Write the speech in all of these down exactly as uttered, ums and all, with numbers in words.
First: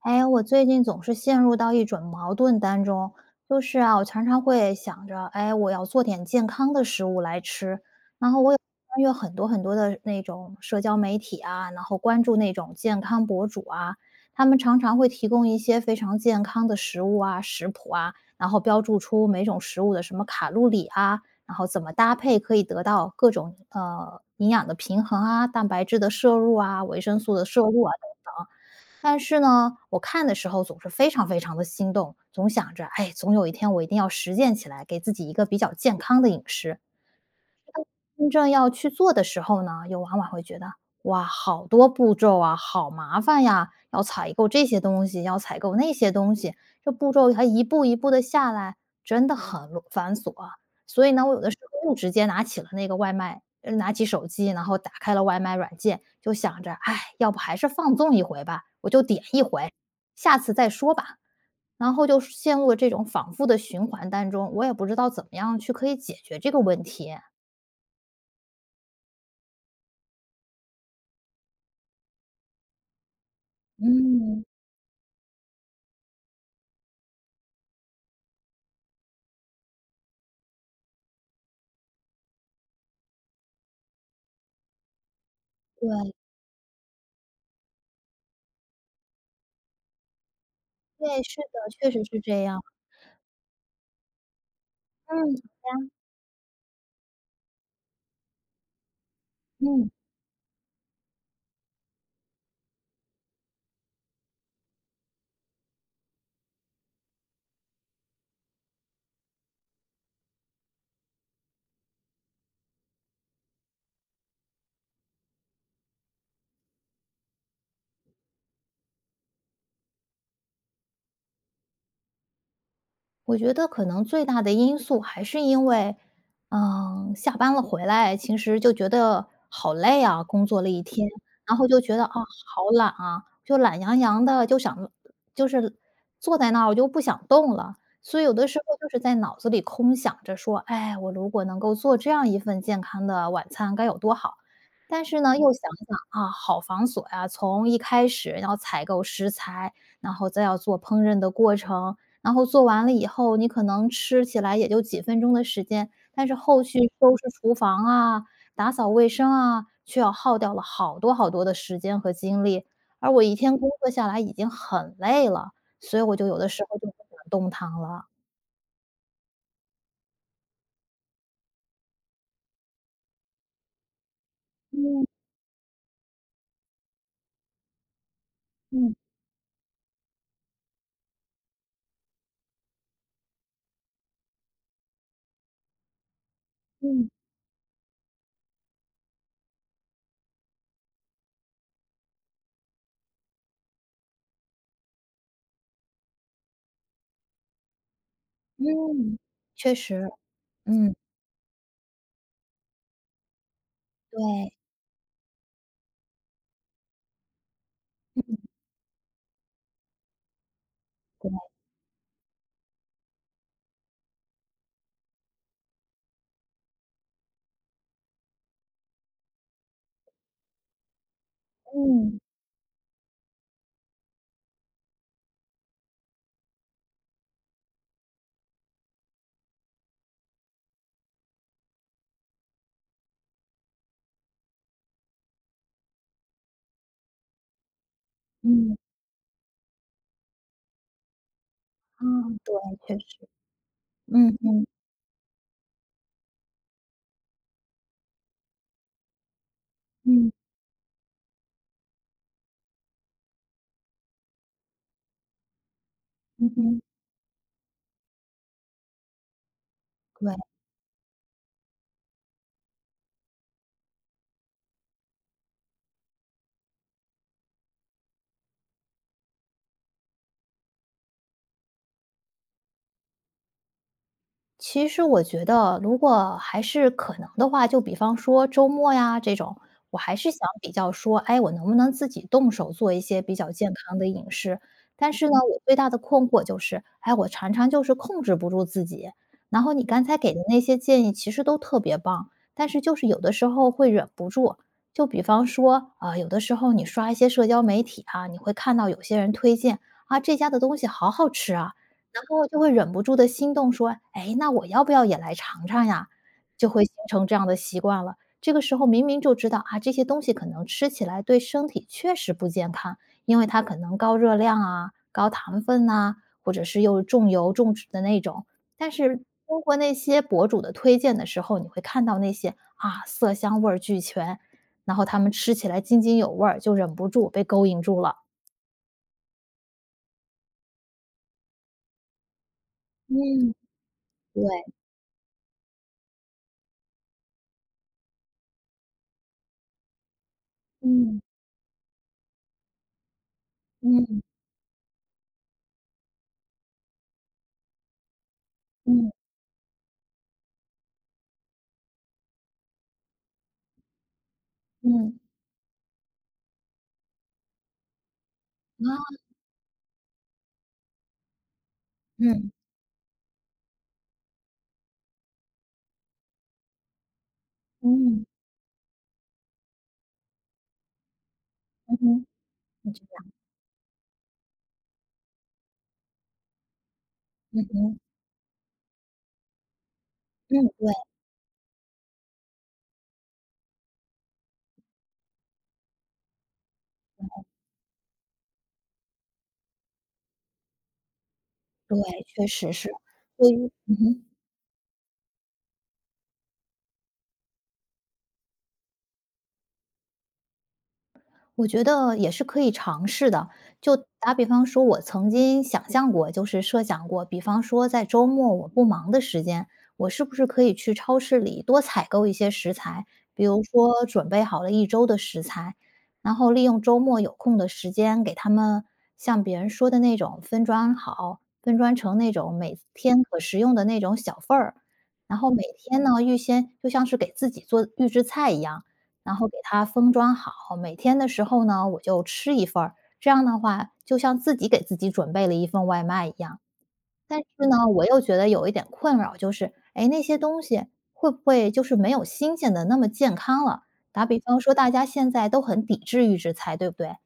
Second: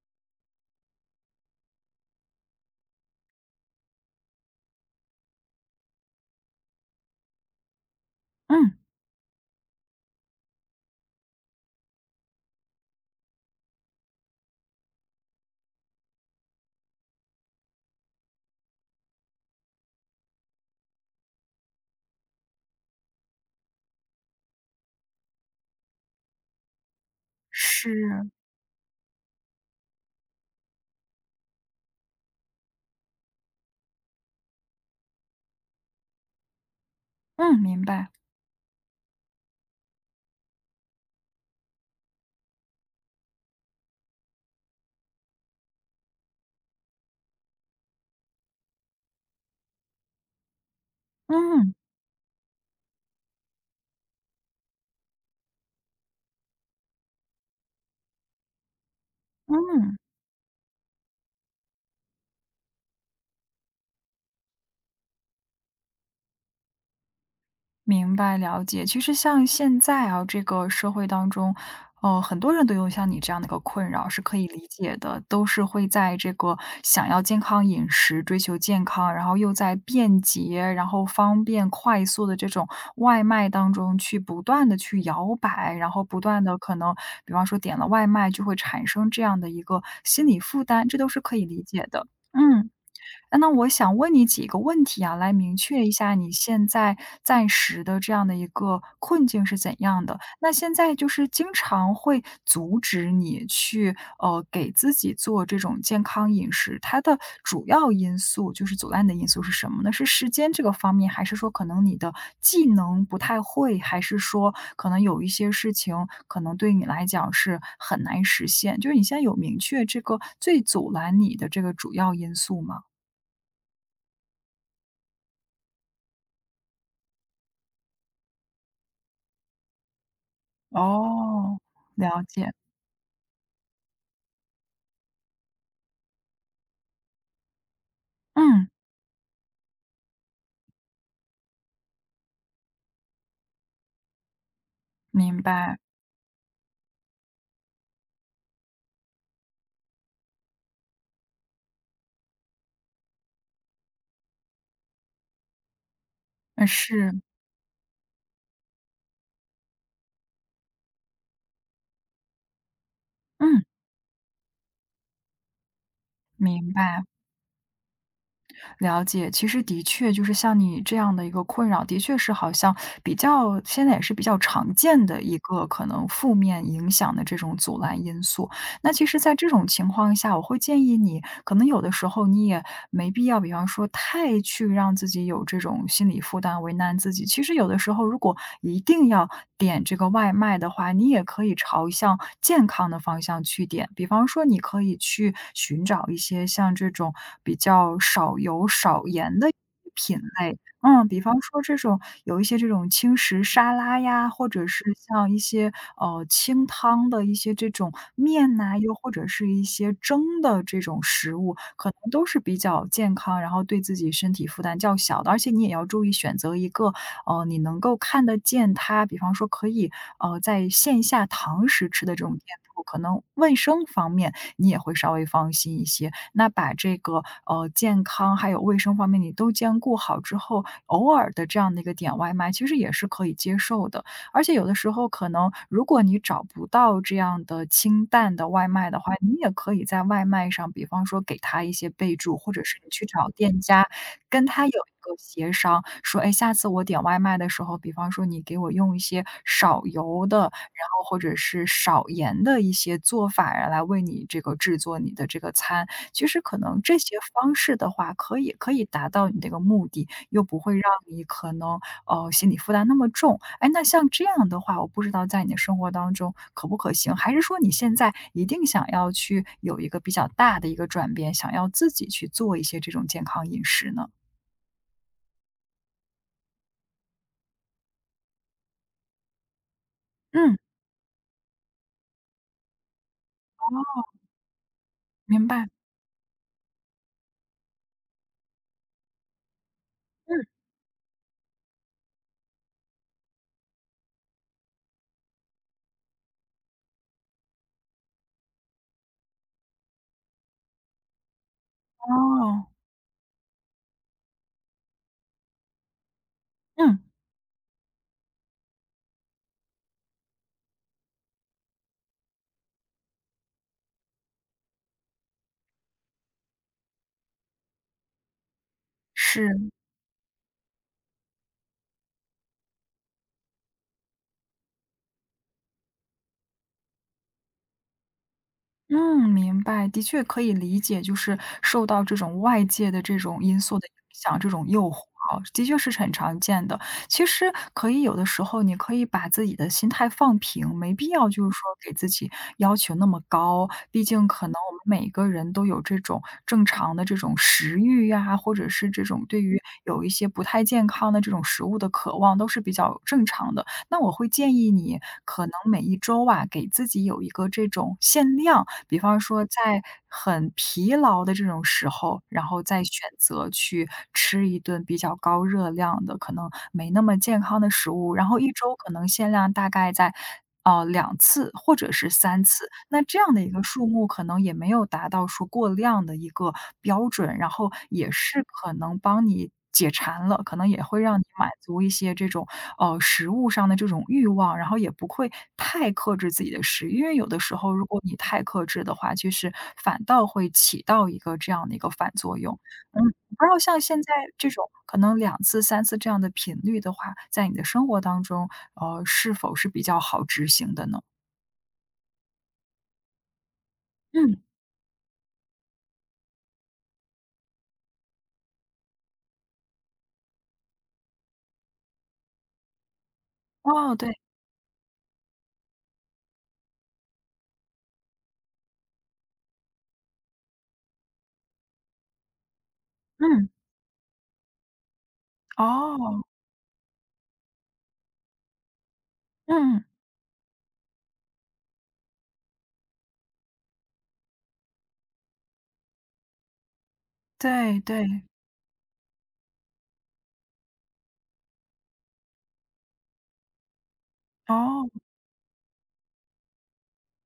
哎，我最近总是陷入到一种矛盾当中，就是啊，我常常会想着，哎，我要做点健康的食物来吃，然后我有嗯，翻阅很多很多的那种社交媒体啊，然后关注那种健康博主啊，他们常常会提供一些非常健康的食物啊、食谱啊，然后标注出每种食物的什么卡路里啊，然后怎么搭配可以得到各种呃营养的平衡啊、蛋白质的摄入啊、维生素的摄入啊是，等等。但是呢，我看的时候总是非常非常的心动，总想着，哎，总有一天我一定要实践起来，给自己一个比较健康的饮食。嗯，明白，真正要去做的时候呢，又往往会觉得，哇，好多步骤啊，好麻烦呀，要采购这些东西，要采购那些东西，这步骤还一步一步的下来，真的很啰繁琐啊。所以呢，我有的时嗯候就直接拿起了那个外卖，呃拿起手机，然后打开了外卖软件，就想着，哎，要不还是放纵一回吧，我就点一回，嗯，下次再说吧。然后就陷入了这种反复的循环当中，我也不知道怎么样去可以解决这个问题。明白了解。其实像现在啊，这个社会当中，呃，很多人都有像你这样的一个困扰，是可嗯，以理解的，都是会在这个想要健康饮食、追求健康，然后又在便捷、然后方便、快速的这种外卖当中去不断的去摇摆，然后对，不断的可能，比方说点了外卖就会产生这样的一个心理负担，这都是对，是可以的，理解确实的。是这样。嗯，呃，那我想问你几个问题啊，来嗯，明确一下你现在暂时的这样的一个困境是怎嗯。样的。那现在就是经常会阻止你去，呃，给自己做这种健康饮食，它的主要因素就是阻拦你的因素是什么呢？是时间这个方面，还是说可能你的技能不太会，还是说可能有一些事情可能对你来讲是很难实现？就是你现在有明确这个最阻拦你的这个主要因素吗？我觉得可能最大的因素还是因为，嗯，下班了回来，其实就觉得好累啊，工作了一天，然哦，后就觉得啊，了解，好懒啊，就懒洋洋的，就想就是坐在那儿，我就不想动了。所以有的时嗯，候就是在脑子里空想着说，哎，我如果能够做这样一份健康的晚餐该有多好。但是呢，明又想白，想啊，好繁琐呀、从一开始要采购食材，然后再要做烹饪的过程，然后做完了以后，你可能吃起来也就几分钟的时间，但是后呃，续是，收拾厨房啊、打扫卫生啊，却要耗掉了好多好多的时间和精力。而我一天嗯，工作下来已经很累了，所以我就有的时明候就不白，想动弹了。了解。其实的确就是像你这样的一个困扰，的确是好像比较现在也是比较常嗯见的一个可能负面影响的这种阻拦因素。那嗯其实在这种情况下，我会建议你，可能有的时候你也没必要，比方说太去让自己有这种心理负担，为难嗯自己。其实有的时候，如果一定要点这个外卖的话，你也可以朝向健康的方向去点。比方说，你可以去寻找一些像这种比较少油少嗯，盐的。确实，品类，嗯，嗯，比方说这种有一些这种轻食沙拉呀，或对，者是像一些，呃，清汤的一些这种面呐，又或者是一些蒸的这种食物，可能都是比较健康，然后对自己身体负担较小的。而且你也要注意选择一个，呃，你能够看得见它，比方说可以，呃，在线下堂食吃的嗯这种店铺，可能卫生方面你也会稍微放心一些。那把这个，呃，健康还有卫生方面你都兼顾好之后，偶尔的这样的一个点外卖，其实也是可以接受的。而且有的时候可能如果你找不到这样的清淡的外嗯，卖的话，你也可以在外卖上，比方说给他一些啊，备注，或对，者是你确去实，找店家嗯跟嗯他有一个协商，说：“哎，下次我点外卖的时候，比方说你给我用一些少油嗯的，然后或者是少盐的一些做法啊来为你这个制作你的这个餐。”其实嗯可哼，能这些方式的话，可以可以达到你这个目的，又对。不会让你可能，呃，心理负担那么重。哎，那像这样的话，我不知道在你的生活当中可不可行？还是说你现在一定想要去有一个比较大的一个转变，想要自己去做一些这种健康饮食呢？其实我觉得如果还是可能的话，就比方说周末呀这种，我还是想嗯，哦，比较说，哎，我能不能自己动手做一些比较健康的饮食？但是呢，明我白。最大的困惑就是，哎，我常常就是控制不住自己。然后你刚才给的嗯。那些建议其实都特别棒，但是就是有的时候会忍不住。就比方说，啊、有的时候你刷一些社交媒体啊，你会看到有些人推荐啊，这家的东西好好吃啊，然后就哦，会忍不住的心动说：“哎，那我要不要也来尝尝呀？”就会形嗯，成这样的习惯了。这个时候明明就知道啊，这些东西可能吃起来对身体确实不健康，因为它可能高热量啊、高糖分呐，或者是又重油重脂的那种。但是是，通过那些博主的推荐的时候，你会看到那些啊，色香味儿俱全，然后他们吃起来津津有味儿，就忍不住被勾引住了。嗯，明白。的确可以理解，就是受到这种外界的这种嗯，因素的影响，对，这种诱惑啊，的确是很常见的。其实可以有的时候，你可以把自己的心态放平，没必嗯，要就是说给自己要求那么高。毕嗯，竟可能我们每个人都有这种正常的这种食欲呀，或者是这嗯，种对于有一些不太健康的这种食物的渴望，都是比较正常的。那我会建议你嗯。可能每一周啊，给自己有一个这种限量，比啊，方说在很疲劳的这种时候，然嗯，后再选择去吃一顿比较高热量的，可能没那么健康的食物，嗯，然后一周可能限量大概在呃两次或者嗯是哼，三次，我觉那这得样的一个数目可能也没有达到说过量的一个标准，然嗯后哼，也是可能帮你解馋了，可嗯，能也对，会让你满足一些这种，呃，食物上的这种欲望，然后也不会太克制自己的食欲。因为有的时候如果你太克制的话，其实反倒会起到一个这样的一个对，反作确用。实是，嗯。对然后于像嗯现在哼。这种可能两次、三次这样的频率的话，在你的生活当中，呃，是否是比较好执行的呢？我觉得也是可以尝试的。就打嗯，比方说，我曾经想象过，就是设想过，比方说在周末我不忙的时间，我是不是可以去超市里多采购一些食材，比如哦，说对，准备好了一周的食材，然后利用周末有空的时间，给他们像别人说的那种分装好，分装成那种每天可嗯，食用的那种小份儿，然后每天哦，呢预先就像是给自己做预制菜一样。然后给它嗯，封装好，每天的时候呢，我就吃一份儿，这样的话就像自己给自己准备了一份外卖一样。但是对呢，我对，又觉得有一点困扰，就是，哎，那些东西会不会就是没有新鲜的那么健康了？打比方说，哦，大家现在都很抵制预制菜，对不对？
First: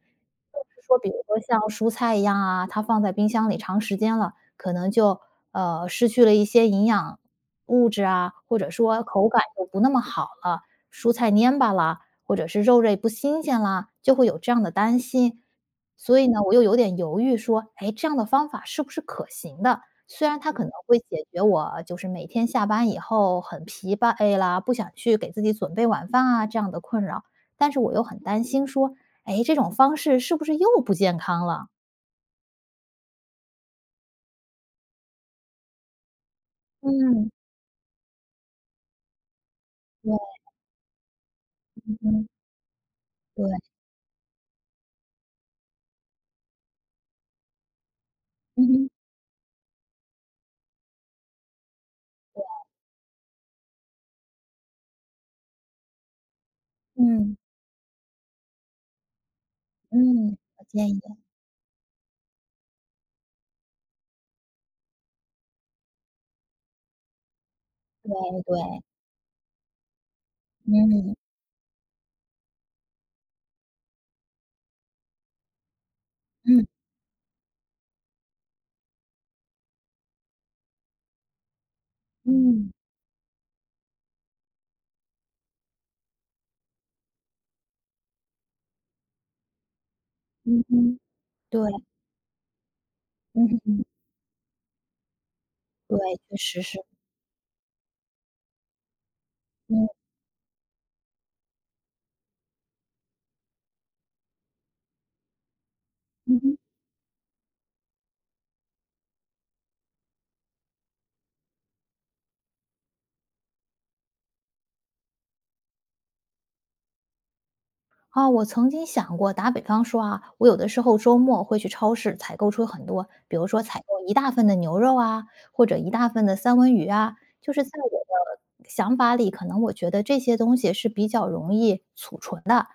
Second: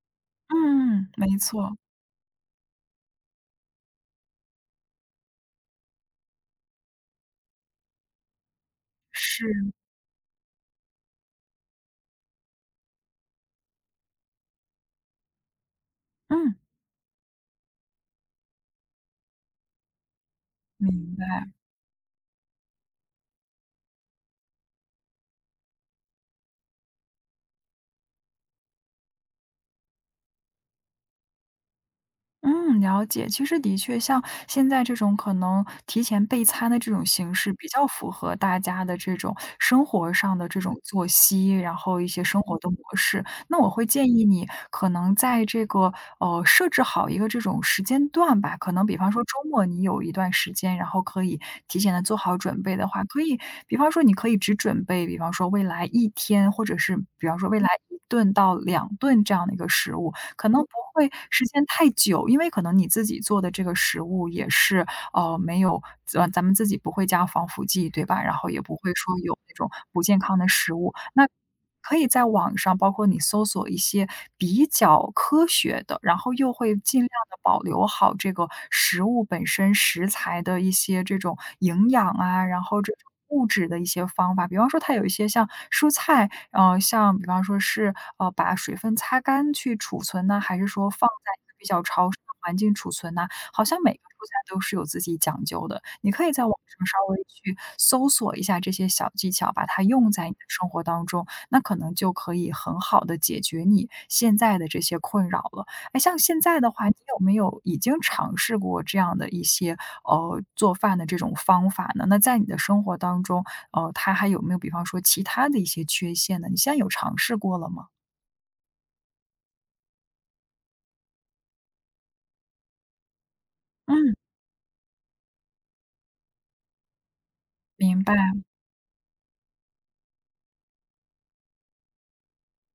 是说比嗯，如没说像错，蔬菜一样啊，它放在冰箱里长时间了，可能就，呃，失去了一些营养物质啊，或者说口感是，就不那么好了，蔬菜蔫巴啦，或者是肉类不新鲜啦，就会有这样的担心。所以呢，我嗯，又有点犹豫说，哎，这样的方法是不是可行的？虽然它可能会明解决白。我就是每天下班以后很疲惫啦，不想去给自己准备晚饭啊，这样的困扰，但是我又很担心说，哎，这种方式是不是又不健康了？嗯，了解。其实的确，像现在这种可能提前备餐的这种嗯，形式，比较符合大家的这种生活对，上的这种作息，然后一些嗯，生活的模式。对，那我会建议你，可能在这个呃设置好一个这种时间段吧。嗯可能哼，比方说周末你有一段时间，然后可以提前的做好准备的话，可以，比方说你可以只准备，比方说未来一天，或者是比嗯，方说未来一顿到两顿这样的一个食物。嗯，可能我不建议会时间太久，因为可能你自己做的这个食物也是，呃，没有呃，咱们自己不会加防腐剂，对对吧？然后也不对，会说有那种不健康的食物，嗯，那可以在网上，包括你搜索一些比较科学的，然后又嗯，会尽量的保留好这个食物本身食材的一些这种营养啊，然嗯，后这种物质的一些方法。比方说它有一些像蔬菜，呃，像比方说是，呃，把水分擦干去储存呢，还嗯是说哼，放在一个对，比较潮湿的环境储存呢？嗯好像哼，每个蔬菜都是有自己讲究的，对，你可以确在网实是，上稍微去搜索一下这些小技巧，把它嗯，用在你的生活当中，那可能就可以很好的解决你现在的这些困扰了。哎，像嗯现哼。在的话，你有没有已经尝试过这样的一些呃，做饭的这种方法呢？那在你的生活当中，呃，它还有没有比方说其他的一些缺陷呢？你现在有尝试过了吗？啊，我曾经想过，打比方说啊，我有的时候周末会去超市采购出很多，比如说采购一嗯，大份的牛肉啊，或者一大份的三文鱼啊，就是在我明白，的想法里，可能我觉得这些东西是比较容易储存的，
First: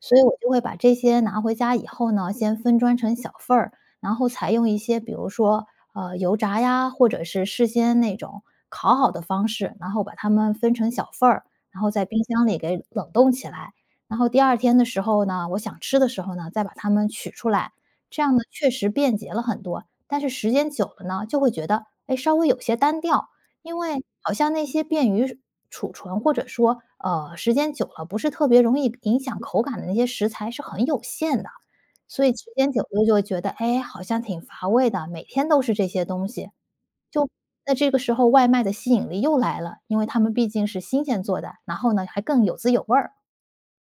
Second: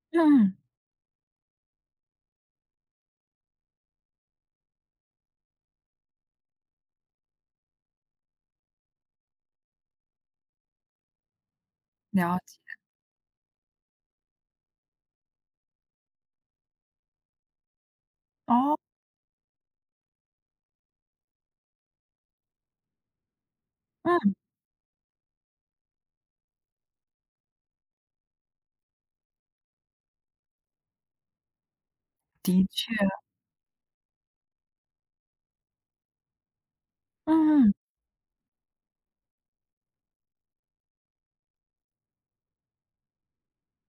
所以我就嗯，会把这些拿回家以后呢，先分装成小份儿，然后采用一些比如说呃油炸呀，或者是事先那种烤好的方式，然后把它们分成小份儿，然后在冰了箱里解，给冷冻起来。然后第二天的时候呢，我想吃的时候呢，再把它们取出来，这样呢，确哦，实便捷了很多。但是时间久了呢，就会觉得，哎，稍微有些单调，因为好嗯，像那些便于储存，或者说，呃，时间久了不是特别容易影响口感的那些食材是很有限的，所以时的间久确，了就会觉得，哎，好像挺乏味的，每天都是这些东西。就嗯。那嗯这个时候外卖的吸引力又来了，因为他们毕竟是新鲜做的，然后呢，还更有滋有味儿。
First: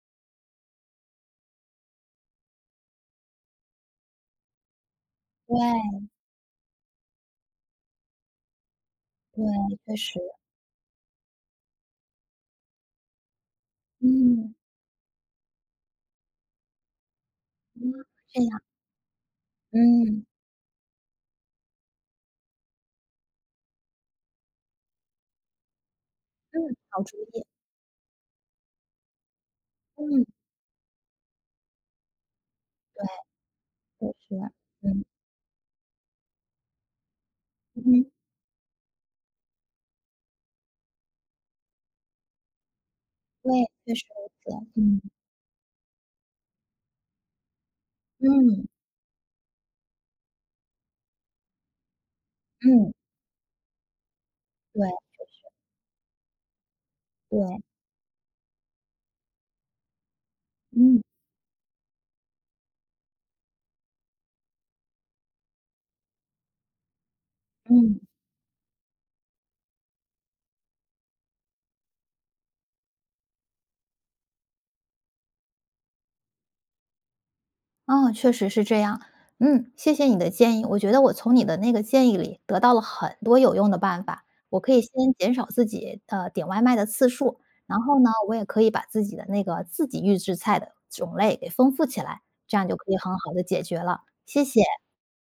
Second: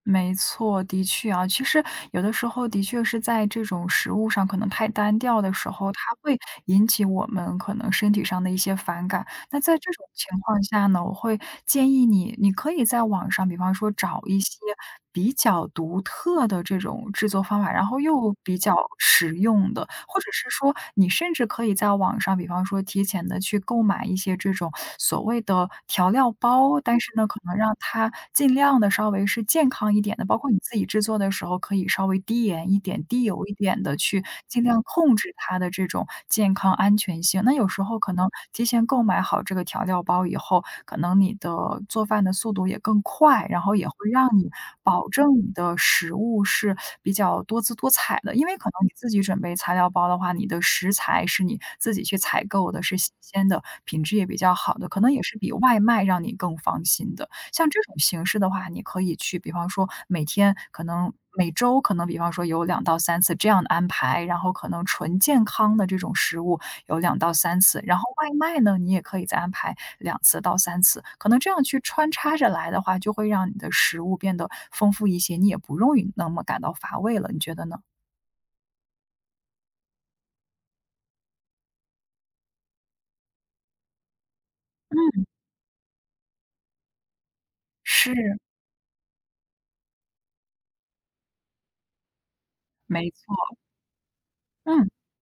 没错，的确啊，其实有的时候的确是在这种食物上可能太单调的时候，对。它会引起我们可能身体上的一些反感。对，那在这确种实，情况下呢，我会建议你，你可以在网上，比方说找一嗯，些比较独特的这种制作方法，然嗯，后又这比样，较实用的，或嗯，者是说你甚至可以在网上，比方说提前的去购买一些这种所谓的调料嗯，包，但好是主呢，可意，能让它尽量的稍微是健康一点嗯，的，包括你自己制作的时候可以稍微低盐一点、低油一点的，对，去确实，尽量嗯，控制它的这种健康安全性。那有时候嗯可能提前先购买好这个调料包以后，可能你的做饭的速度也更快，对，然后也确会实让如你此，嗯，保证你的食物是比较多姿多彩的。因为嗯，可能你自己准备材料包的话，你的食材是你自己去采购的，嗯，是新鲜的，品质也比较好的，对，可能也是比外卖让你更放心的。对，像这种形式的话，你可以去，比方说每天可嗯，能每周可能比方说有两到三次这样的安排，然后可能纯健康的这种食物，有两到三次，然嗯，后外卖呢，你也可以再安排两次到三次，可能这样去穿插着来的话，就会让你的食物变得丰富一些，你也不容易那么感到乏味了，你觉得呢？哦，确实是这样，嗯，谢谢你的建议，我觉得我从你的那个建议里得到了很多有用的办法，我可以先嗯，减少自己，呃，点外卖的次数，然后呢，是，我也可以把自己的那个自己预制菜的种类给丰富起来，这样就可以没很好错，的解决了，谢谢。嗯。